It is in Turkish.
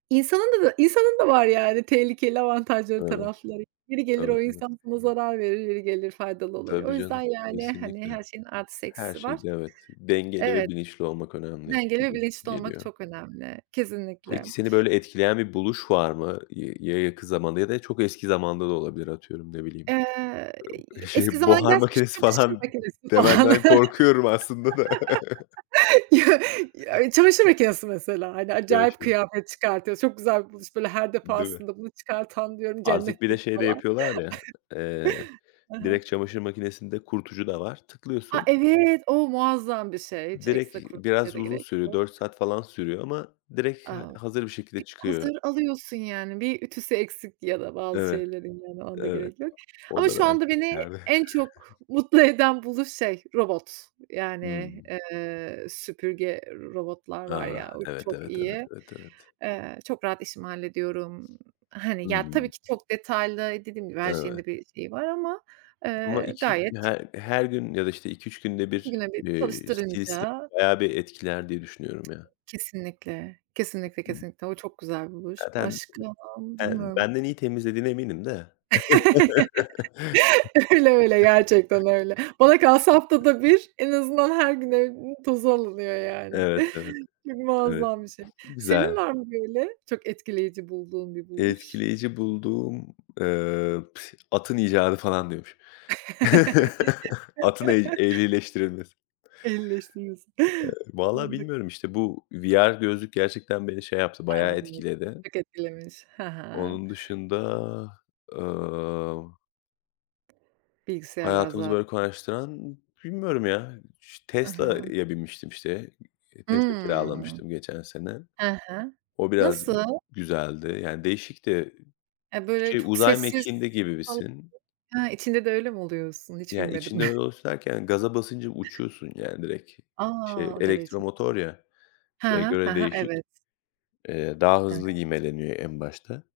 İnsanın da bö insanın da var, yani, tehlikeli avantajları, Evet, tarafları. Yeri gelir, evet, o evet. insan sana zarar verir, yeri gelir, faydalı olur. O Tabii yüzden, canım, yani, hani, kesinlikle. her şeyin artısı Her eksisi var. şeyde evet, dengeli ve Evet. bilinçli olmak önemli, Dengeli ve gibi, bilinçli olmak geliyor. çok önemli, kesinlikle. Peki, seni böyle etkileyen bir buluş var mı? Y ya, yakın zamanda ya da çok eski zamanda da olabilir. Atıyorum, ne bileyim, Eee, ııı, eski şey, zamana buhar gidersek [unintelligible] makinesi çamaşır falan makinesi pahalı. demenden korkuyorum aslında da Ya, çamaşır makinesi mesela; hani, acayip [unintelligible] kıyafet çıkartıyoruz, çok güzel bir buluş. Böyle her Değil mi? defasında, bunu çıkartan diyorum, Artık, bir de cennetlik şey de falan. yapıyorlar ya; eee, Hı hı. direkt çamaşır makinesinde, kurutucu da var, A! tıklıyorsun Evet, o muazzam bir şey. Hiç Direkt ekstra kurutmaya Biraz da uzun gerek sürüyor, yok. 4 saat falan sürüyor ama direkt, ha A! hazır bir şekilde Bir çıkıyor. hazır alıyorsun, yani, bir ütüsü eksik ya da bazı Evet, şeylerin, yani, ona da evet. gerek yok. O Ama da şu belki anda beni, ileride. en çok mutlu eden buluş şey: Robot. Yani, Hımm. eee, süpürge robotlar var Ah, ya, o evet, çok evet, evet, iyi. evet, evet. Eee, çok rahat işimi hallediyorum. Hı Hani ya, tabii hı. ki çok detaylı Dediğim gibi her şeyin Evet. de, bir şeyi var ama, Ama eee, iki gayet her-her gün ya da işte 2-3 günde 2 1, güne 1 eee, [unintelligible] çalıştırınca bayağı bir etkiler diye düşünüyorum ya. Kesinlikle, kesinlikle, kesinlikle. O çok güzel buluş, Zaten başka ben bilmiyorum. benden iyi temizlediğine eminim de Öyle, öyle gerçekten öyle. Bana kalsa haftada bir, en azından her gün evin tozu alınıyor, yani. Evet, evet, Çok evet. muazzam bir şey. Senin Güzel. var mı böyle, çok etkileyici bulduğun, bir buluş? Etkileyici bulduğum, eee, [unintelligible] atın icadı falan diyormuş. Atın eh ehlileştirilmesi. Ehlileştirilmesi, Eee, valla [unintelligible] bilmiyorum işte, bu VR gözlük gerçekten beni şey yaptı, A! bayağı Evet. etkiledi. Çok etkilemiş, he he. Onun dışında, eee Bilgisayarlar Hayatımızı zaten böyle kolaylaştıran bilmiyorum ya, iş I hı. Tesla'ya binmiştim işte. İii, Tesla Hıı. kiralamıştım, geçen sene. He he, O biraz nasıl? güzeldi; yani değişikti. E, böyle Şey, çok uzay sessiz mekiğinde falan gibisin. Ha, içinde de öyle mi oluyorsun? Hiç Yani, binmedim. içinde öyle [unintelligible] gaza basınca uçuyorsun, yani, direkt. Şey, A! O derece. elektromotor ya, He şeye he, he göre he, değişik. evet. Eee, daha hızlı [unintelligible] ivmeleniyor en başta.